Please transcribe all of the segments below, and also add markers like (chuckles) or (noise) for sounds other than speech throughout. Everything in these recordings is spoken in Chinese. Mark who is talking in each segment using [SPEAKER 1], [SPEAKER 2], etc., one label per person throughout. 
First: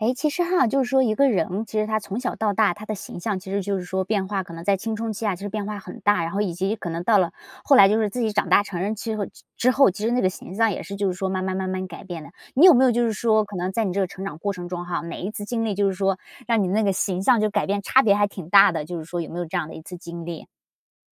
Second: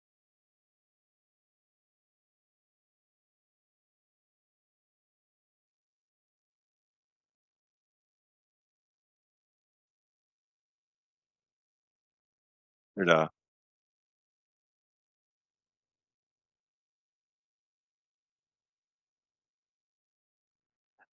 [SPEAKER 1] 哎，其实哈就是说一个人，其实他从小到大他的形象，其实就是说变化可能在青春期啊其实变化很大，然后以及可能到了后来就是自己长大成人之后之后，其实那个形象也是就是说慢慢慢慢改变的。你有没有
[SPEAKER 2] 是
[SPEAKER 1] 就是
[SPEAKER 2] 的。
[SPEAKER 1] 说，可能在你这个成长过程中哈，每一次经历就是说，让你那个形象就改变差别还挺大的，就是说有没有这样的一次经历？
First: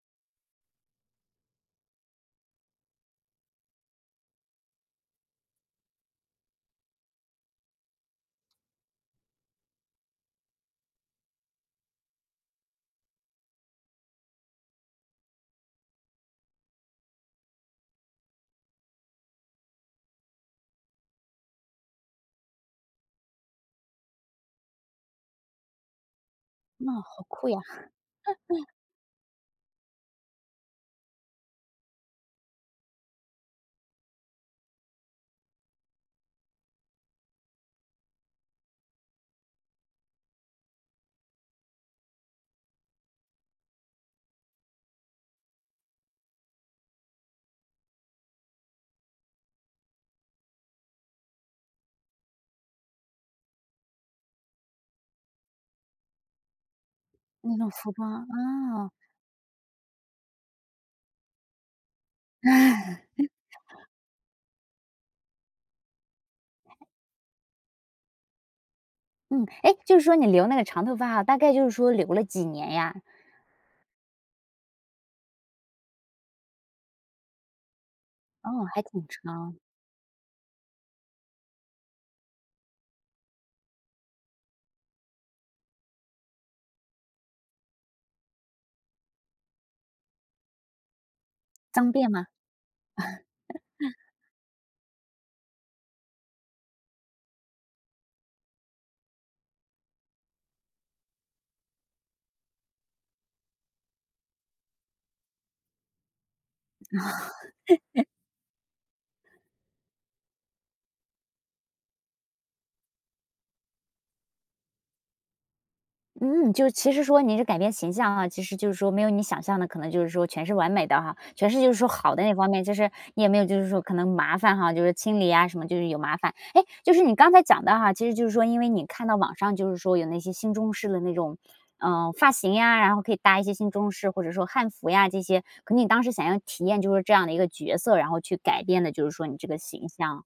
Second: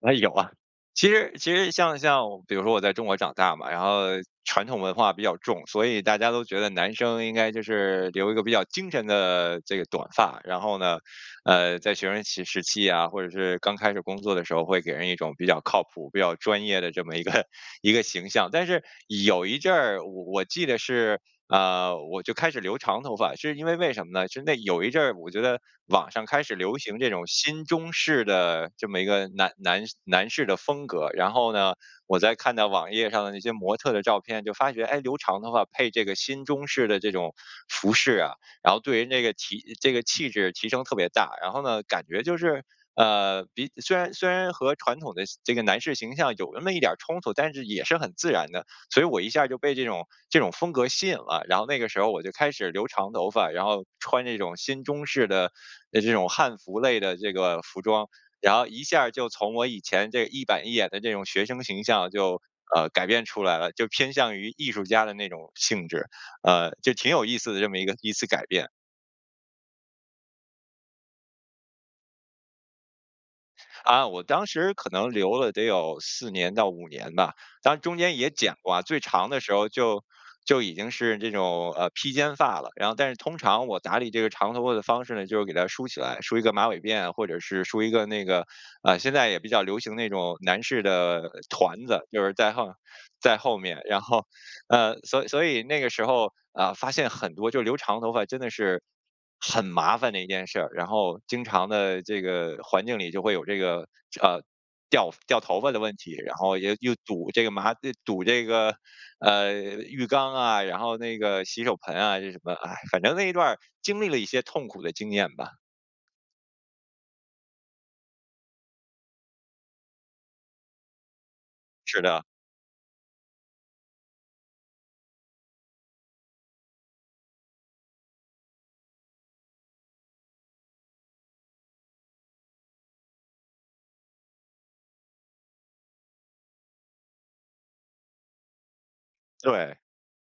[SPEAKER 2] 哎，有啊。其实其实像像，比如说我在中国长大嘛，然后传统文化比较重，所以大家都觉得男生应该就是留一个比较精神的这个短发，然后呢，呃，在学生期时期啊，或者是刚开始工作的时候，会给人一种比较靠谱，比较专业的这么一个一个形象。但是有一阵儿，我我记得是，啊，我就开始留长头发，是因为为什么呢？是那有一阵我觉得，网上开始流
[SPEAKER 1] 那
[SPEAKER 2] 行这
[SPEAKER 1] 好
[SPEAKER 2] 种
[SPEAKER 1] 酷呀。
[SPEAKER 2] 新中式
[SPEAKER 1] (laughs)
[SPEAKER 2] 的这么一个男男男士的风格，然后呢，我再看到网页上的那些模特的照片就发觉，哎，留长头发配这个新中式的这种服饰啊，然后对于那个提这个气质提升特别大。然后呢，感觉就是，呃，比虽然虽然和传统的形这个男士形象有那么一点儿冲突，但是也是很自然的。所以我一下就被这种这种风格吸引了，然后那个时候我就开始留长头发，然后穿那种新中式的，呃，这种汉服类的这
[SPEAKER 1] 那
[SPEAKER 2] 个
[SPEAKER 1] 种
[SPEAKER 2] 服
[SPEAKER 1] 服
[SPEAKER 2] 装，
[SPEAKER 1] 装，
[SPEAKER 2] 然后一
[SPEAKER 1] 啊。
[SPEAKER 2] 下儿就从我以前这一板一眼的这种学生形象就，呃，改变出来了，
[SPEAKER 1] (laughs)
[SPEAKER 2] 就偏向于艺术家的那种性质。呃，就挺有意思的这么一个一次改变。
[SPEAKER 1] 嗯。诶，就是说你留那个长头发大概就是说留了几年呀？
[SPEAKER 2] 啊，我当时可能留了得有4年到5年吧。当中间也剪
[SPEAKER 1] 哦，
[SPEAKER 2] 过啊，
[SPEAKER 1] 还
[SPEAKER 2] 最
[SPEAKER 1] 挺
[SPEAKER 2] 长的时
[SPEAKER 1] 长。
[SPEAKER 2] 候就，就已经是这种，呃，披肩发了。然后但是通常我打理这个长头发的方式呢，就是给它梳起来，梳一个马尾辫，或者是梳一个那个，啊，现在也比较流行那种男士的，团
[SPEAKER 1] 脏
[SPEAKER 2] 子，
[SPEAKER 1] 辫
[SPEAKER 2] 就
[SPEAKER 1] 吗？
[SPEAKER 2] 是在后在后面。
[SPEAKER 1] (laughs)
[SPEAKER 2] 然后，呃，所所以那个时候，啊，发现很多就留长头发真的是很麻烦的一件事儿。然后经常地这个，环境里就会有这个，啊，掉掉头发的问题，然后又又堵这个马啊，
[SPEAKER 1] (laughs)
[SPEAKER 2] 堵这个，呃，浴缸啊，然后那个洗手盆啊，这什么，唉。反正那一段儿经历了一些痛苦的经验吧。
[SPEAKER 1] 嗯，就是其实说你是改变形象啊，其实就是说，没有你想象的可能就是说全是完美的哈，全是就是说
[SPEAKER 2] 是
[SPEAKER 1] 好
[SPEAKER 2] 的。
[SPEAKER 1] 的那方面。就是你也没有就是说可能麻烦哈，就是清理啊什么，就是有麻烦。诶，就是你刚才讲的哈，其实就是说因为你看到网上就是说有那些新中式的那种，呃，发型呀，然后可以搭一些新中式或者说汉服呀这些。可你当时想要体验就是说这样的一个角色，然后去改变的就是说你这个
[SPEAKER 2] 对。
[SPEAKER 1] 形象。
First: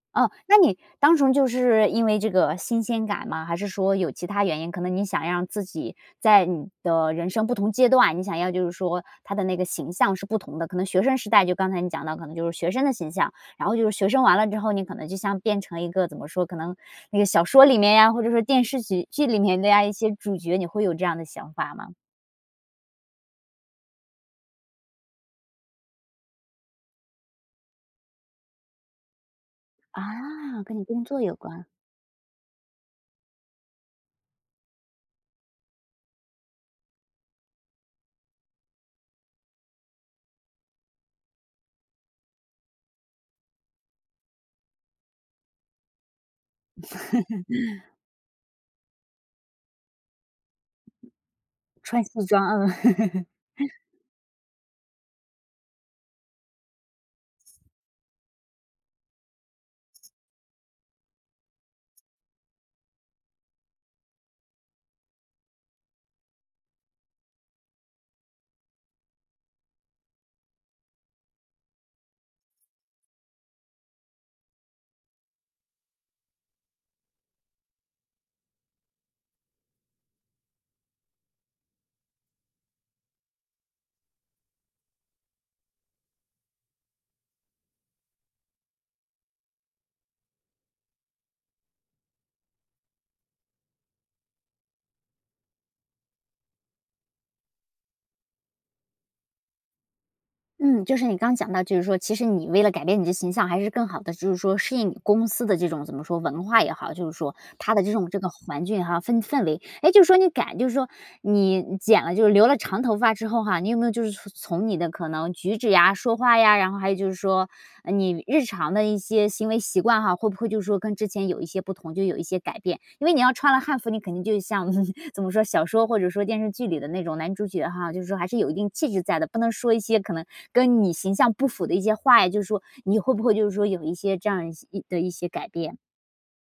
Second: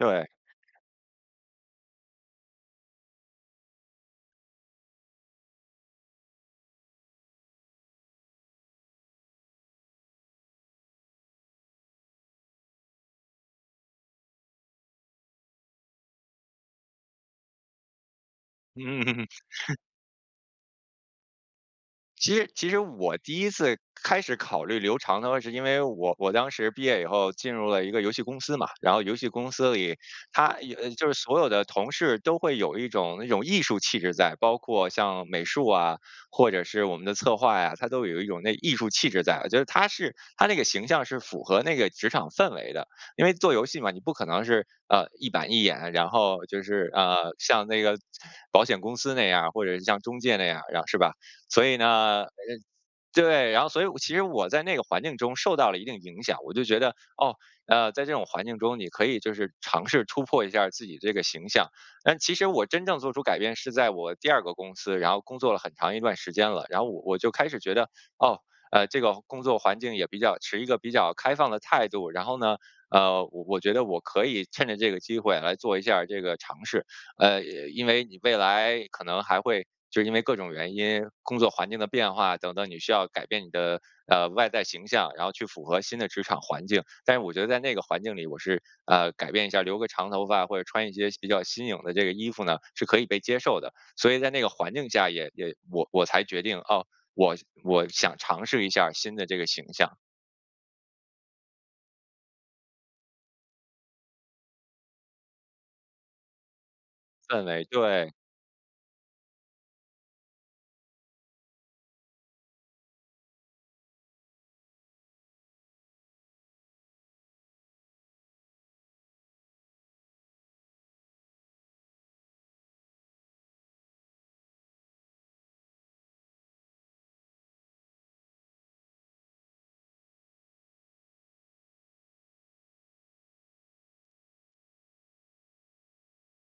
[SPEAKER 2] 对。
[SPEAKER 1] 哦，那你单纯就是因为这个新鲜感吗，还是说有其他原因？可能你想让自己在你的人生不同阶段，你想要就是说他的那个形象是不同的，可能学生时代就刚才你讲到可能就是学生的形象，然后就是学生完了之后，你可能就像变成一个怎么说，可能那个小说里面呀，或者是电视剧
[SPEAKER 2] 嗯。
[SPEAKER 1] 剧里面的
[SPEAKER 2] (chuckles)
[SPEAKER 1] 呀，一些主角，你会有这样的想法吗？
[SPEAKER 2] 其实其实我第1次开始考虑留长头发，是因为我我当时毕业以后进入了一个游戏公司嘛，然后游戏公司里它
[SPEAKER 1] 啊，
[SPEAKER 2] 也
[SPEAKER 1] 跟你
[SPEAKER 2] 呃，
[SPEAKER 1] 工
[SPEAKER 2] 就是
[SPEAKER 1] 作有
[SPEAKER 2] 所有的
[SPEAKER 1] 关。
[SPEAKER 2] 同事都会有一种那种艺术气质在，包括像美术啊，或者是我们的策划呀，它都有一种那艺术气质在，就是它是它那个形象是符合那个职场氛围的。因为做游戏嘛，你不可能是，呃，一板一眼，然后就是，呃，像那
[SPEAKER 1] (chuckles)
[SPEAKER 2] 个保险公司那样，或者是像中介那样，然后是吧。所以
[SPEAKER 1] 穿
[SPEAKER 2] 呢
[SPEAKER 1] 西
[SPEAKER 2] 呃，
[SPEAKER 1] 装，嗯。
[SPEAKER 2] 对，然后
[SPEAKER 1] (laughs)
[SPEAKER 2] 所以我其实我在那个环境中受到了一定影响。我就觉得，哦，呃，在这种环境中，你可以就是尝试突破一下自己这个形象。但其实我真正做出改变是在我第2个公司，然后工作了很长一段时间了，然后我我就开始觉得，哦，呃，这个工作环境也比较持一个比较开放的态度，然后呢，呃，我我觉得我可以趁着这个机会来做一下这个尝试。呃，因为你未来可能还会就是因为各种原因，工作环境的变化等等，你需要改变你的，呃，外在形象，然后去符合新的职场环境。但是我觉得在那个环境里我是，呃，改变一下，留个长头发或者穿一些比较新颖的这个衣服呢，是可以被接受的，所以在那个环境下也也我我才决定，哦，我我想尝试一下新的这个形象。
[SPEAKER 1] 嗯，就是你刚讲到，就是说其实你为了改变你的形象，还是更好地就是说适应你公司的这种，怎么说，文化也好就是说。
[SPEAKER 2] 氛围，
[SPEAKER 1] 它的这种
[SPEAKER 2] 对。
[SPEAKER 1] 这个环境哈氛氛围，诶，就说你改就是说你剪了就留了长头发之后哈，你有没有就是从从你的可能举止呀、说话呀，然后还有就是说，呃，你日常的一些行为习惯哈，会不会就是说跟之前有一些不同，就有一些改变？因为你要穿了汉服，你肯定就像 (chuckles) 怎么说，小说或者说电视剧里的那种男主角哈，就是说还是有一定气质在的，不能说一些可能跟你形象不符的一些话呀，就是说你会不会就是说有一些这样一的一些改变？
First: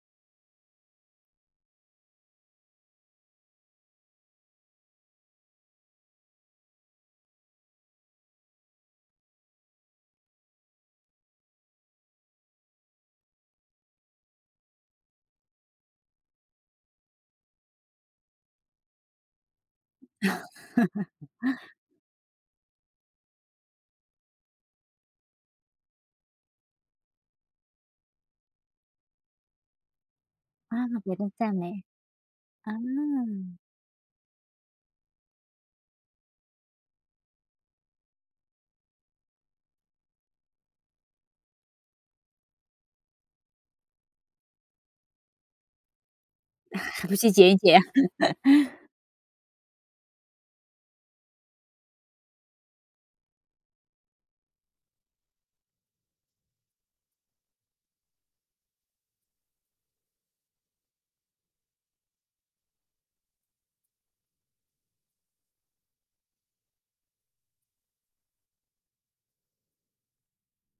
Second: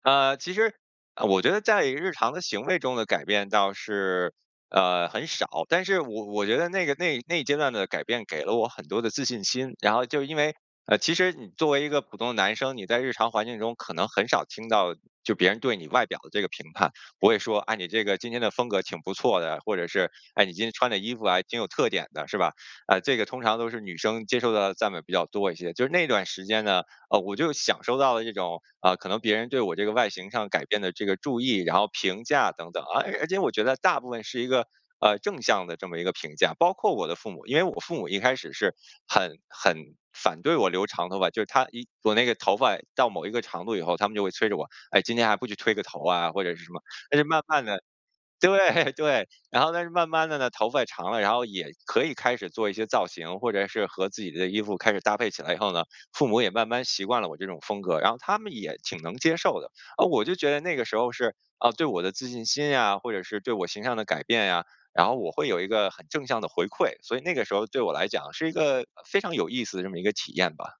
[SPEAKER 2] 呃，其实，呃，我觉得在日常的行为中的改变倒是，呃，很少。但是我我觉得那个那一那一阶段的改变，给了我很多的自信心，然后就因为，呃，其实你作为一个普通的男生，你在日常环境中可能很少听到，就别人对你外表的这个评判。不会说，“哎，你这个今天的风格挺不错的”，或者是，“哎，你今天穿的衣服还挺有
[SPEAKER 1] (laughs)
[SPEAKER 2] 特点的”，是吧？呃，这个通常都是女生接受的赞美比较多一些。就是那段时间呢，哦，我就享受到了这种，呃，可能别人对我这个外形上改
[SPEAKER 1] 啊，
[SPEAKER 2] 变的这
[SPEAKER 1] 别
[SPEAKER 2] 个
[SPEAKER 1] 的
[SPEAKER 2] 注
[SPEAKER 1] 赞
[SPEAKER 2] 意，然
[SPEAKER 1] 美，
[SPEAKER 2] 后评价等等。而而且我
[SPEAKER 1] 嗯。
[SPEAKER 2] 觉得大部分是一个，呃，正向的这么一个评价，包括我的父母。因为我父母一开始是很很反对我留长头发，就是他一我那个头发到某一个长度以后，他们就会催着我：“哎，今天还不去推个头啊？”或者是什
[SPEAKER 1] (laughs)
[SPEAKER 2] 么。
[SPEAKER 1] 还不
[SPEAKER 2] 但是
[SPEAKER 1] 去
[SPEAKER 2] 慢
[SPEAKER 1] 剪一
[SPEAKER 2] 慢
[SPEAKER 1] 剪。
[SPEAKER 2] 的
[SPEAKER 1] (laughs)
[SPEAKER 2] 对，对，然后但是慢慢的呢，头发长了，然后也可以开始做一些造型，或者是和自己的衣服开始搭配起来以后呢，父母也慢慢习惯了我这种风格，然后他们也挺能接受的。哦，我就觉得那个时候是，啊，对我的自信心呀，或者是对我形象的改变呀，然后我会有一个很正向的回馈，所以那个时候对我来讲是一个，呃，非常有意思的这么一个体验吧。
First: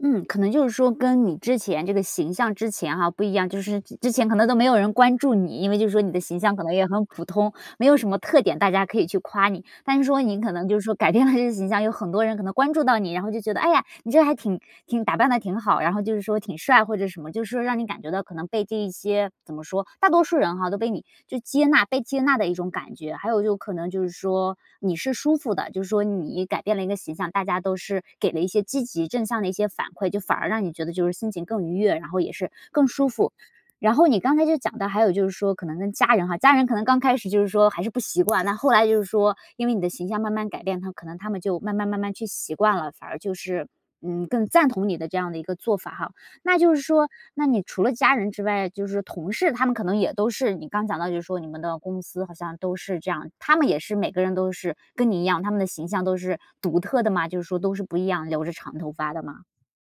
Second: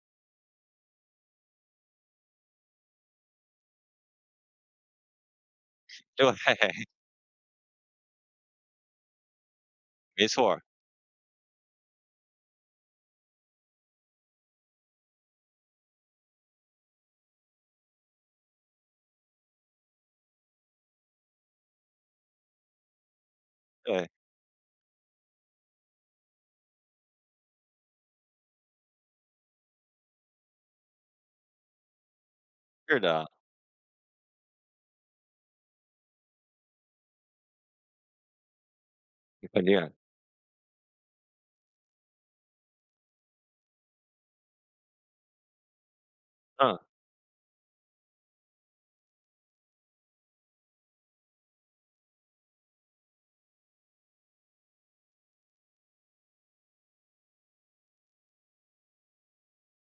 [SPEAKER 1] 嗯，可能就是说跟你之前这个形象之前哈不一样，就是之之前可能都没有人关注你，因为就是说你的
[SPEAKER 2] 对。
[SPEAKER 1] 形象可能也很普通，没有什么特点大家可以去夸你。但是说
[SPEAKER 2] 没
[SPEAKER 1] 你
[SPEAKER 2] 错
[SPEAKER 1] 可
[SPEAKER 2] 儿。
[SPEAKER 1] 能就是说改变了这个形象，有很多人可能关注到你，然后就觉得，哎呀，你这个还挺挺打扮得挺好，然后就是说挺帅或者什么，就是说让你感觉到可能被这一些怎么说，大多数人吼都被你就接纳，被接纳的一种感觉。还有就可能就
[SPEAKER 2] 对。
[SPEAKER 1] 是说你是舒服的，就是说你改变了一个形象，大家都是给了一些积极正向的一些反馈，就反而让你觉得就是心情更愉悦，然后也是更
[SPEAKER 2] 是
[SPEAKER 1] 舒
[SPEAKER 2] 的。
[SPEAKER 1] 服。然后你刚才就讲到，还有就是说可能跟家人哈，家人可能刚开始就是说还是不习惯，但后来就是说
[SPEAKER 2] 肯
[SPEAKER 1] 因为
[SPEAKER 2] 定
[SPEAKER 1] 你
[SPEAKER 2] 啊。
[SPEAKER 1] 的形象慢慢改变，他可能他们就慢慢慢慢去习惯了，反而就是，嗯，更赞同你的这样的一个做法哈。那就
[SPEAKER 2] 嗯。
[SPEAKER 1] 是说那你除了家人之外，就是同事，他们可能也都是，你刚讲到就是说你们的公司好像都是这样，他们也是每个人都是跟你一样，他们的形象都是独特的吗？就是说都是不一样，留着长头发的吗？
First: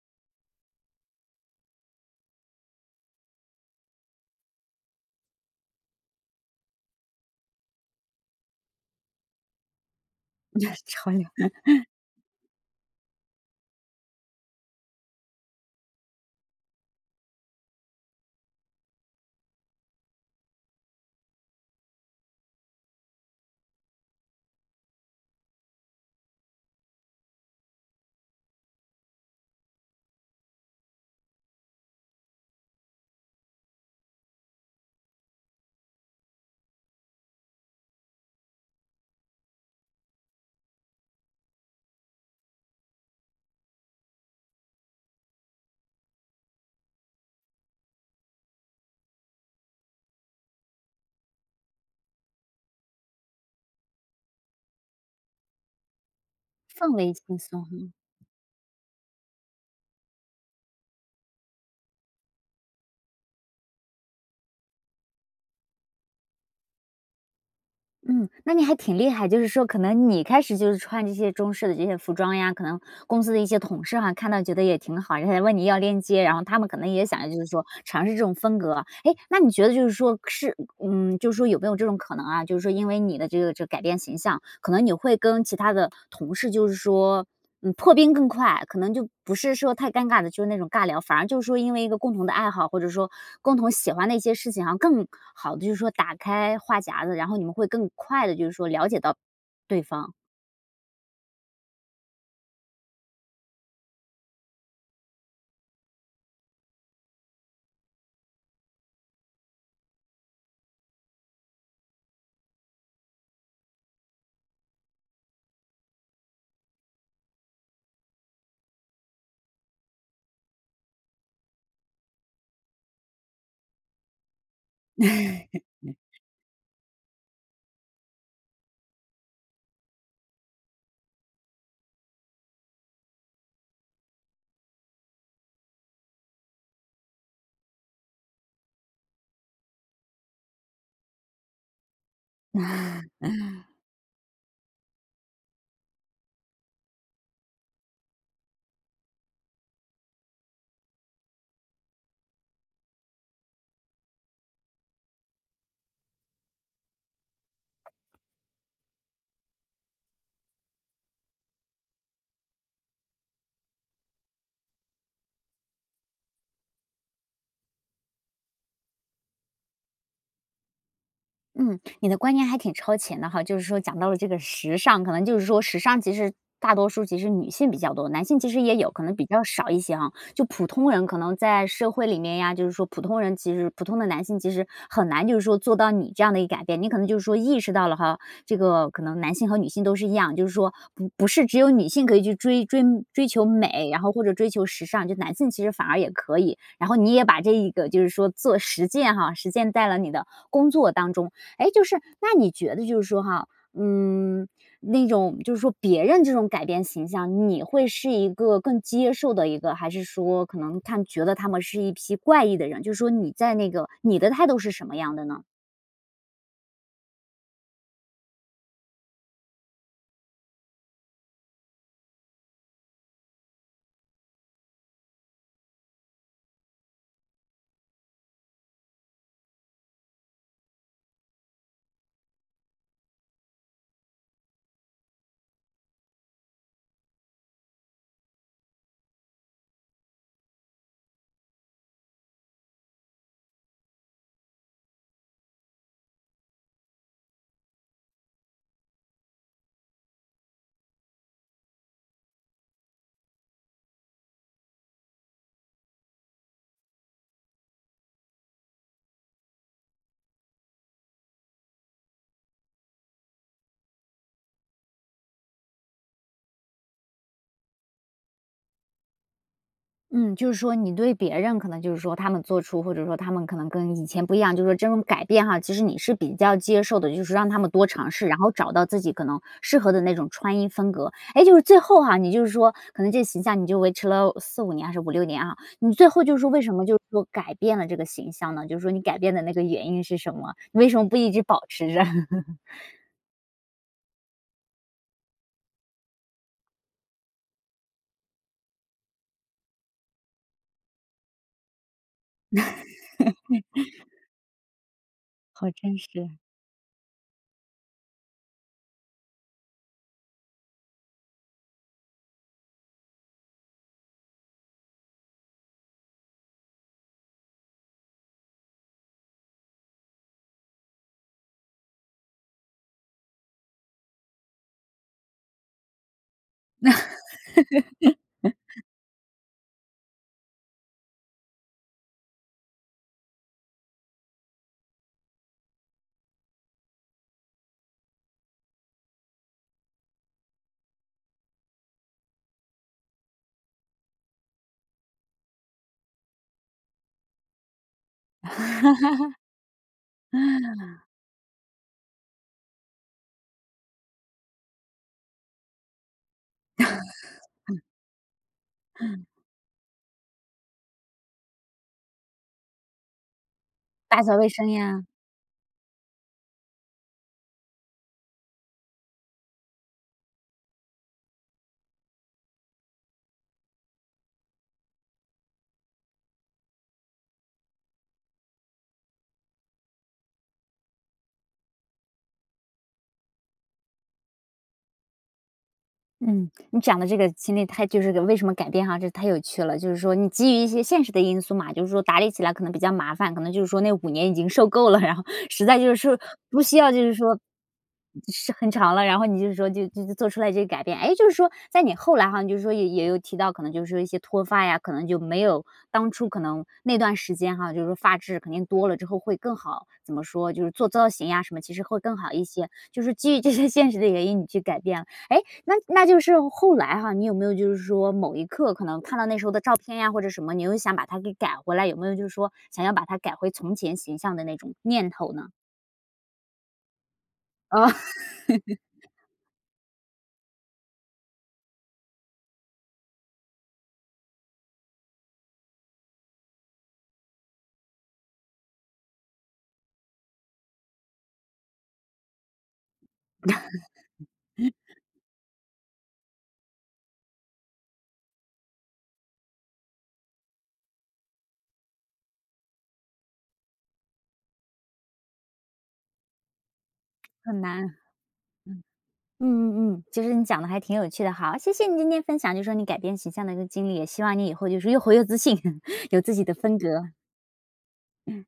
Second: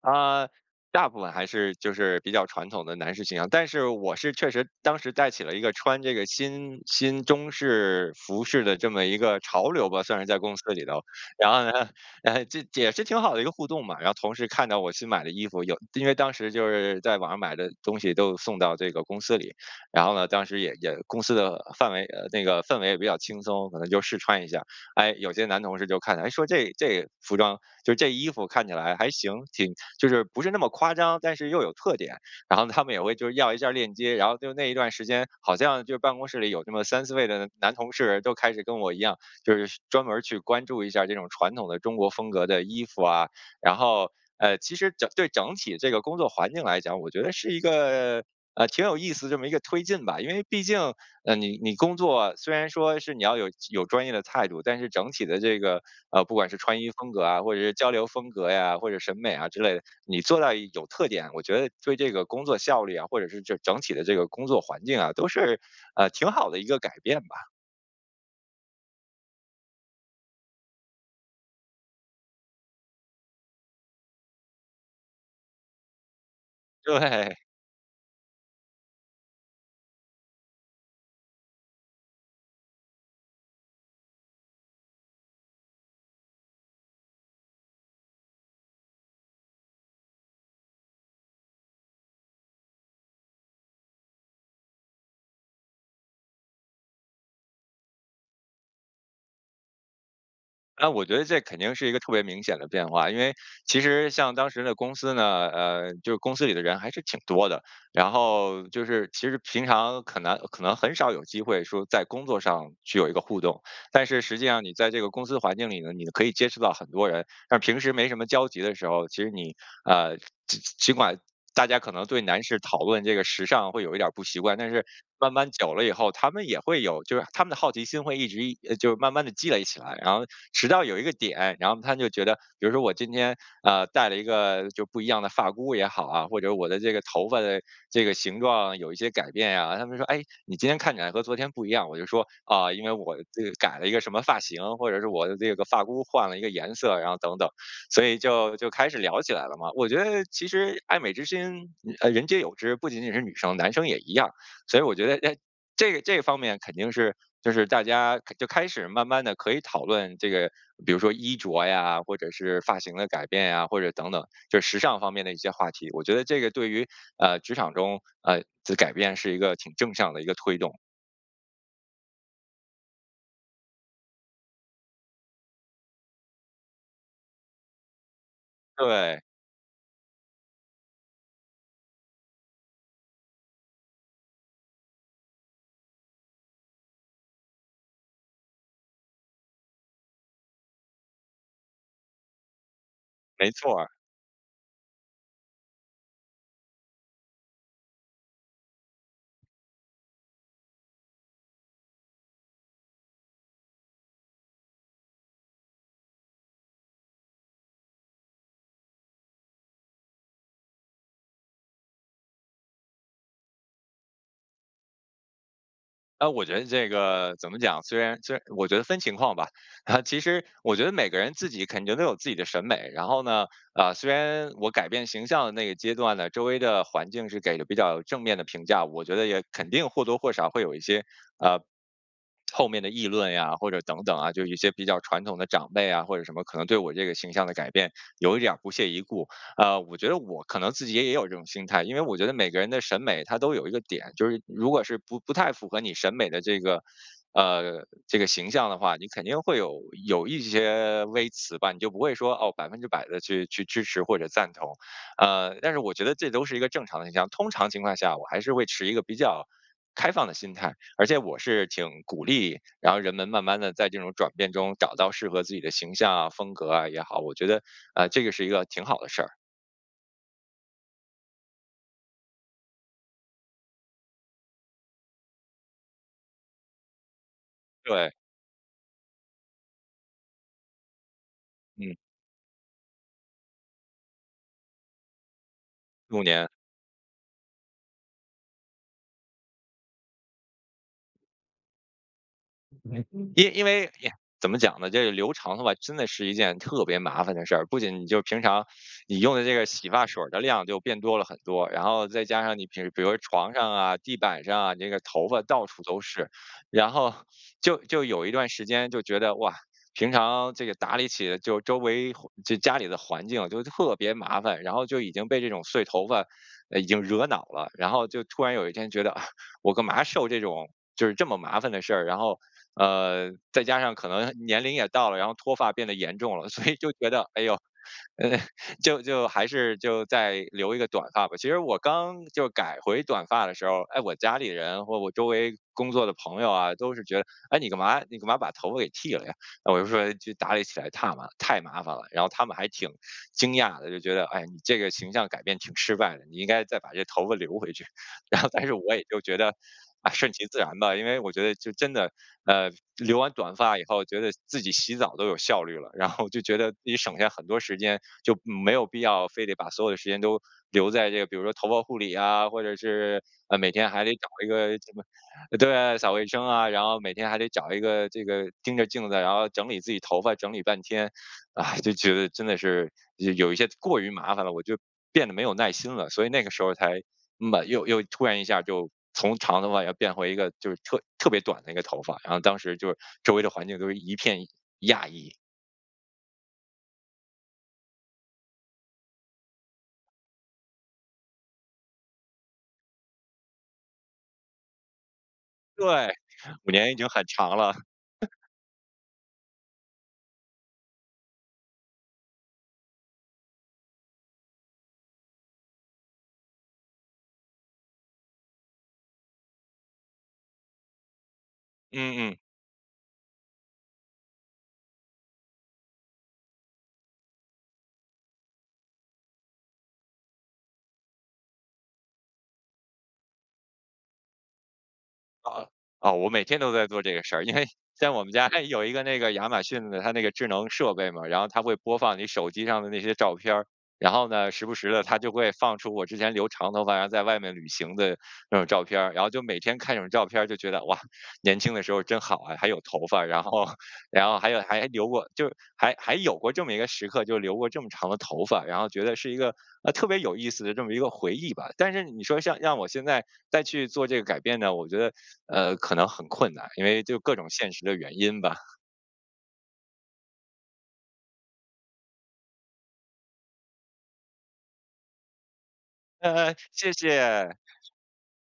[SPEAKER 2] 啊，大部分还是就是比较传统的男士形象，但是我是确实当时带起了一个穿这个新新中式服饰的这么一个潮流吧，算是在公司
[SPEAKER 1] (chuckles)
[SPEAKER 2] 里头，
[SPEAKER 1] 潮流。
[SPEAKER 2] 然
[SPEAKER 1] (chuckles)
[SPEAKER 2] 后，(chuckles) 这也是挺好的一个互动嘛。然后同事看到我新买的衣服，有因为当时就是在网上买的东西都送到这个公司里，然后呢，当时也也公司的范围呃，那个氛围也比较轻松，可能就试穿一下。哎，有些男同事就看了，说这这服装，就这衣服看起来还行，挺就是不是那么夸张，但是又有特点，然后他们也会就是要一下链接。然后就那一段时间，好像就办公室里有这么3-4位的男同事都开始跟我一样，就是专门去关注一下这种传统的中国风格的衣服啊。然后，呃，其实整对整体这个工作环境来讲，我觉得是一个，呃，挺有意思这么一个推进吧，因为毕竟，呃，你你工作虽然说是你要有有专业的态度，但是整体的这个，呃，不管是穿衣
[SPEAKER 1] 氛
[SPEAKER 2] 风
[SPEAKER 1] 围
[SPEAKER 2] 格
[SPEAKER 1] 轻
[SPEAKER 2] 啊，或者
[SPEAKER 1] 松，
[SPEAKER 2] 是交
[SPEAKER 1] 嗯。
[SPEAKER 2] 流风格呀，或者审美啊之类的，你做到有特点，我觉得对这个工作效率啊，或者是整整体的这个工作环境啊，都是，呃，挺好的一个改变吧。
[SPEAKER 1] 嗯，那你还挺厉害。就是说可能你开始就是穿这些中式的这些服装呀，可能公司的一些同事哈，看到觉得也挺好，人家也问你要链接，然后他们可能也想
[SPEAKER 2] 对。
[SPEAKER 1] 就是说尝试这种风格。诶，那你觉得就是说是嗯，就是说有没有这种可能啊，就是说因为你的这个这改变形象，可能你会跟其他的同事就是说，嗯破冰更快。可能就不是说太尴尬的，就是那种尬聊。反而就是说因为一个共同的爱好，或者说共同喜欢的一些事情，好像更好地就是说打开话匣子，然后你们会更快地就是说了解到对方。
[SPEAKER 2] 哎，我觉得这肯定是一个特别明显的变化。因为其实像当时的公司呢，呃，就是公司里的人还是挺多的。然后就是其实平常可能可能很少有机会说在工作上去有一个互动。但是实际上你在这个公司环境里呢，你的可以接触到很多人。但是平时没什么交集的时候，其实你，呃，尽尽管大家可能对男士讨论这个时尚会有一点儿不习惯，但是慢慢久了以后，他们也会有就是他们的好奇心会一直一，呃，就慢慢地积累起来。然后直到有一个点，然后他们就觉得比如说我今天，呃，戴了1个就不一样的发箍也好啊，或者我的这个头发的这个形状有一些改变呀。他们就说：“哎，你今天看起来和昨天不一样。”我就说：“啊，因为我这个改了一个什么发型。”或者是“我的这个发箍换了一个颜色。”然后等等。所以就，就开始聊起来了嘛。我觉得其实爱美之心，呃，人皆有之。不仅仅是女生，男生也一样。所以我觉得诶，这个这个方面肯定是就是大家开就开始慢慢地可以讨论这个，比如说衣着呀，或者是发型的改变呀，或者等等，就是时尚方面的一些话题。我觉得这个对于，呃，职场中，呃，自改变是一个挺正向的一个推动。
[SPEAKER 1] 嗯，你的观念还挺超前的哈，就是说讲到了这个时尚。可能就是说时尚其实大多数其实女性比较多，男性其实也有，可能
[SPEAKER 2] 对。
[SPEAKER 1] 比较少一些啊。就普通人可能在社会里面呀，就是说普通人其实普通的男性其实很难就是说做到你这样的一个改变，你可能就是说意识到了哈。这个可能男性和女性都是一样，就是说不不是只有女性可以去追追追求
[SPEAKER 2] 没错
[SPEAKER 1] 美。
[SPEAKER 2] 儿。
[SPEAKER 1] 然后或者追求时尚，就男性其实反而也可以。然后你也把这一个就是说做实践哈，实践在了你的工作当中。诶，就是那你觉得就是说哈，嗯，那种就是说别人这种改变形象，你会是一个更接受的一个，还是说可能看觉得他们是一批怪异的人，就是说你在那个你的态度是什么样的呢？
[SPEAKER 2] 呃，我觉得这个怎么讲，虽然虽然我觉得分情况吧。啊其实我觉得每个人自己肯定都有自己的审美，然后呢，啊，虽然我改变形象的那个阶段呢，周围的环境是给了比较正面的评价。我觉得也肯定或多或少会有一些，呃，(smacks lips) 后面的议论呀或者等等啊，就一些比较传统的长辈啊，或者什么可能对我这个形象的改变有点儿不屑一顾。啊，我觉得我可能自己也也有这种心态，因为我觉得每个人的审美它都有一个点，就是如果是不不太符合你审美的这个，呃，这个形象的话，你肯定会有，有一些微词吧，你就不会说，哦，100%的去去支持或者赞同。呃，但是我觉得这都是一个正常现象，通常情况下，我还是会持一个比较开放的心态，而且我是挺鼓励然后人们慢慢地在这种转变中找到适合自己的形象啊，风格啊也好，我觉得，呃，这个是一个挺好的事儿。
[SPEAKER 1] 嗯，就是说你对别人可能就是说他们做出，或者说他们可能跟以前不一样，就是说这种改变哈，其实你是比较接受的，就是让他们多尝
[SPEAKER 2] 对。
[SPEAKER 1] 试，然后找到自己可能适合的那种穿衣风格。哎，就是最
[SPEAKER 2] 嗯。
[SPEAKER 1] 后哈，你就是说可能这形象你就维持了4-5年还是5-6年哈，你最
[SPEAKER 2] 5
[SPEAKER 1] 后就是
[SPEAKER 2] 年。
[SPEAKER 1] 说，为什么就是说改变了这个形象呢，就是说你改变的那个原因是什么？你为什么不一直保持着？(chuckles)
[SPEAKER 2] (unintelligible) 因因为呀，怎么讲呢？这个留长头发，真的是一件特别麻烦的事儿。不仅你就平常 (sucks teeth) 你用的这个洗发水儿的量就变多了很多，然后再加上你比如比如床上啊，地
[SPEAKER 1] (chuckles)
[SPEAKER 2] 板上啊，你这个头发到
[SPEAKER 1] 好
[SPEAKER 2] 处
[SPEAKER 1] 真
[SPEAKER 2] 都是。
[SPEAKER 1] 实。
[SPEAKER 2] 然后就就有一段时间就觉得，哇，平常这个打理起就周围环就家里的环境就特别麻烦，然后就已经被这种碎头发，呃，已经惹恼了，然后就突然有一天觉得，啊，我干嘛受这种就是这么麻烦的事儿。然后，呃，再加上可能年龄也到了，然后脱发变得严重了，所以就觉得，哎呦，呃，
[SPEAKER 1] (laughs)
[SPEAKER 2] 就就还是就再留一个短发吧。其实我刚就改回短发的时候，哎，我家里人或我周围工作的朋友啊，都是觉得，“诶，你干嘛你干嘛把头发给剃了呀？”呃，我就说：“就打理起来太麻太麻烦了。”然后他们还挺惊讶的，就觉得“哎，你这个形象改变挺失败的，你应该再把这头发留回去。”然后但是我也就觉得，哎，顺其自然吧。因
[SPEAKER 1] (laughs)
[SPEAKER 2] 为我觉得就真的，呃，留完短发以后，觉得自己洗澡都有效率了，然后就觉得自己省下很多时
[SPEAKER 1] (laughs)
[SPEAKER 2] 间，就没有必要非得把所有的时间都留在这个，比如说头发护理呀，或者是，呃，每天还得
[SPEAKER 1] 打
[SPEAKER 2] 找
[SPEAKER 1] 扫卫
[SPEAKER 2] 一个
[SPEAKER 1] 生
[SPEAKER 2] 什么
[SPEAKER 1] 呀。
[SPEAKER 2] 对，扫卫生啊，然后每天还得找一个这个盯着镜子，然后整理自己头发，整理半天。唉，就觉得真的是，有一些过于麻烦了，我就变得没有耐心了，所以那个时候才麻又又突然一下就从长头发要变回一个就是特特别短的一个头发，然后当时就是周围的环境都是一片讶异。
[SPEAKER 1] 嗯，(smacks lips) 你讲得这个经历它就是跟为什么改变哈，这太有趣了。就是说你基于一些现实的因素嘛，就是说打理起来可能比较麻烦，可能就是说那5年已经受够了，(chuckles) 然后实在就是
[SPEAKER 2] 对，
[SPEAKER 1] 说，不
[SPEAKER 2] 5
[SPEAKER 1] 需
[SPEAKER 2] 年
[SPEAKER 1] 要
[SPEAKER 2] 已
[SPEAKER 1] 就
[SPEAKER 2] 经
[SPEAKER 1] 是
[SPEAKER 2] 很
[SPEAKER 1] 说
[SPEAKER 2] 长了。(chuckles)
[SPEAKER 1] 是很长了，然后你就是说，就就就做出了这些改变。诶，就是说，在你后来哈，就是说也也有提到，可能就是说一些脱发呀，可能就没有当初可能那段时间哈，就是说发质肯定多了之后会更好。怎么说，就是做造型什么呀其实会更
[SPEAKER 2] 嗯，
[SPEAKER 1] 好
[SPEAKER 2] 嗯。
[SPEAKER 1] 一些，就是基于这些现实的原因你去改变了。诶？那那就是后来哈，你有没有就是说某一刻可能看到那时候的照片呀或者什么，你又想把它给改回来，有没有就是说，想要把它改回从前形象的那种念头呢？
[SPEAKER 2] 哦，哦，我每天都在做这个事儿。因为，
[SPEAKER 1] 呃。
[SPEAKER 2] 像我们家
[SPEAKER 1] (laughs)
[SPEAKER 2] 有一个那个，亚马逊的它那个智能设备嘛，然后它会播放你手机上的那些照片儿。然后呢，时不时地它就会放出我之前留长头发，然后在外面旅行的那种照片儿，然后就每天看这种照片儿就觉得，哇，年轻的时候真好啊，还有头发，然后，然后还有还
[SPEAKER 1] (chuckles)
[SPEAKER 2] 留过，就是还还有过这么一个时刻，就留过这么长的头发。然后觉得是一个，呃，特别有意思的这么一个回忆吧。但是你说像让我现在再去做这改变呢，我觉得，呃，可能很困难，因为就各种
[SPEAKER 1] 很
[SPEAKER 2] 现
[SPEAKER 1] 难，
[SPEAKER 2] 实
[SPEAKER 1] 嗯。
[SPEAKER 2] 的原因吧。
[SPEAKER 1] 嗯嗯嗯，其实你讲得还挺有趣的哈，谢谢你今天分享就是说你改变形象的一个经历，也希望你以后就是说越活越自信，(chuckles) 有自己
[SPEAKER 2] 嗯，
[SPEAKER 1] 的
[SPEAKER 2] 嗯，
[SPEAKER 1] 风
[SPEAKER 2] 谢
[SPEAKER 1] 格。
[SPEAKER 2] 谢。
[SPEAKER 1] 嗯。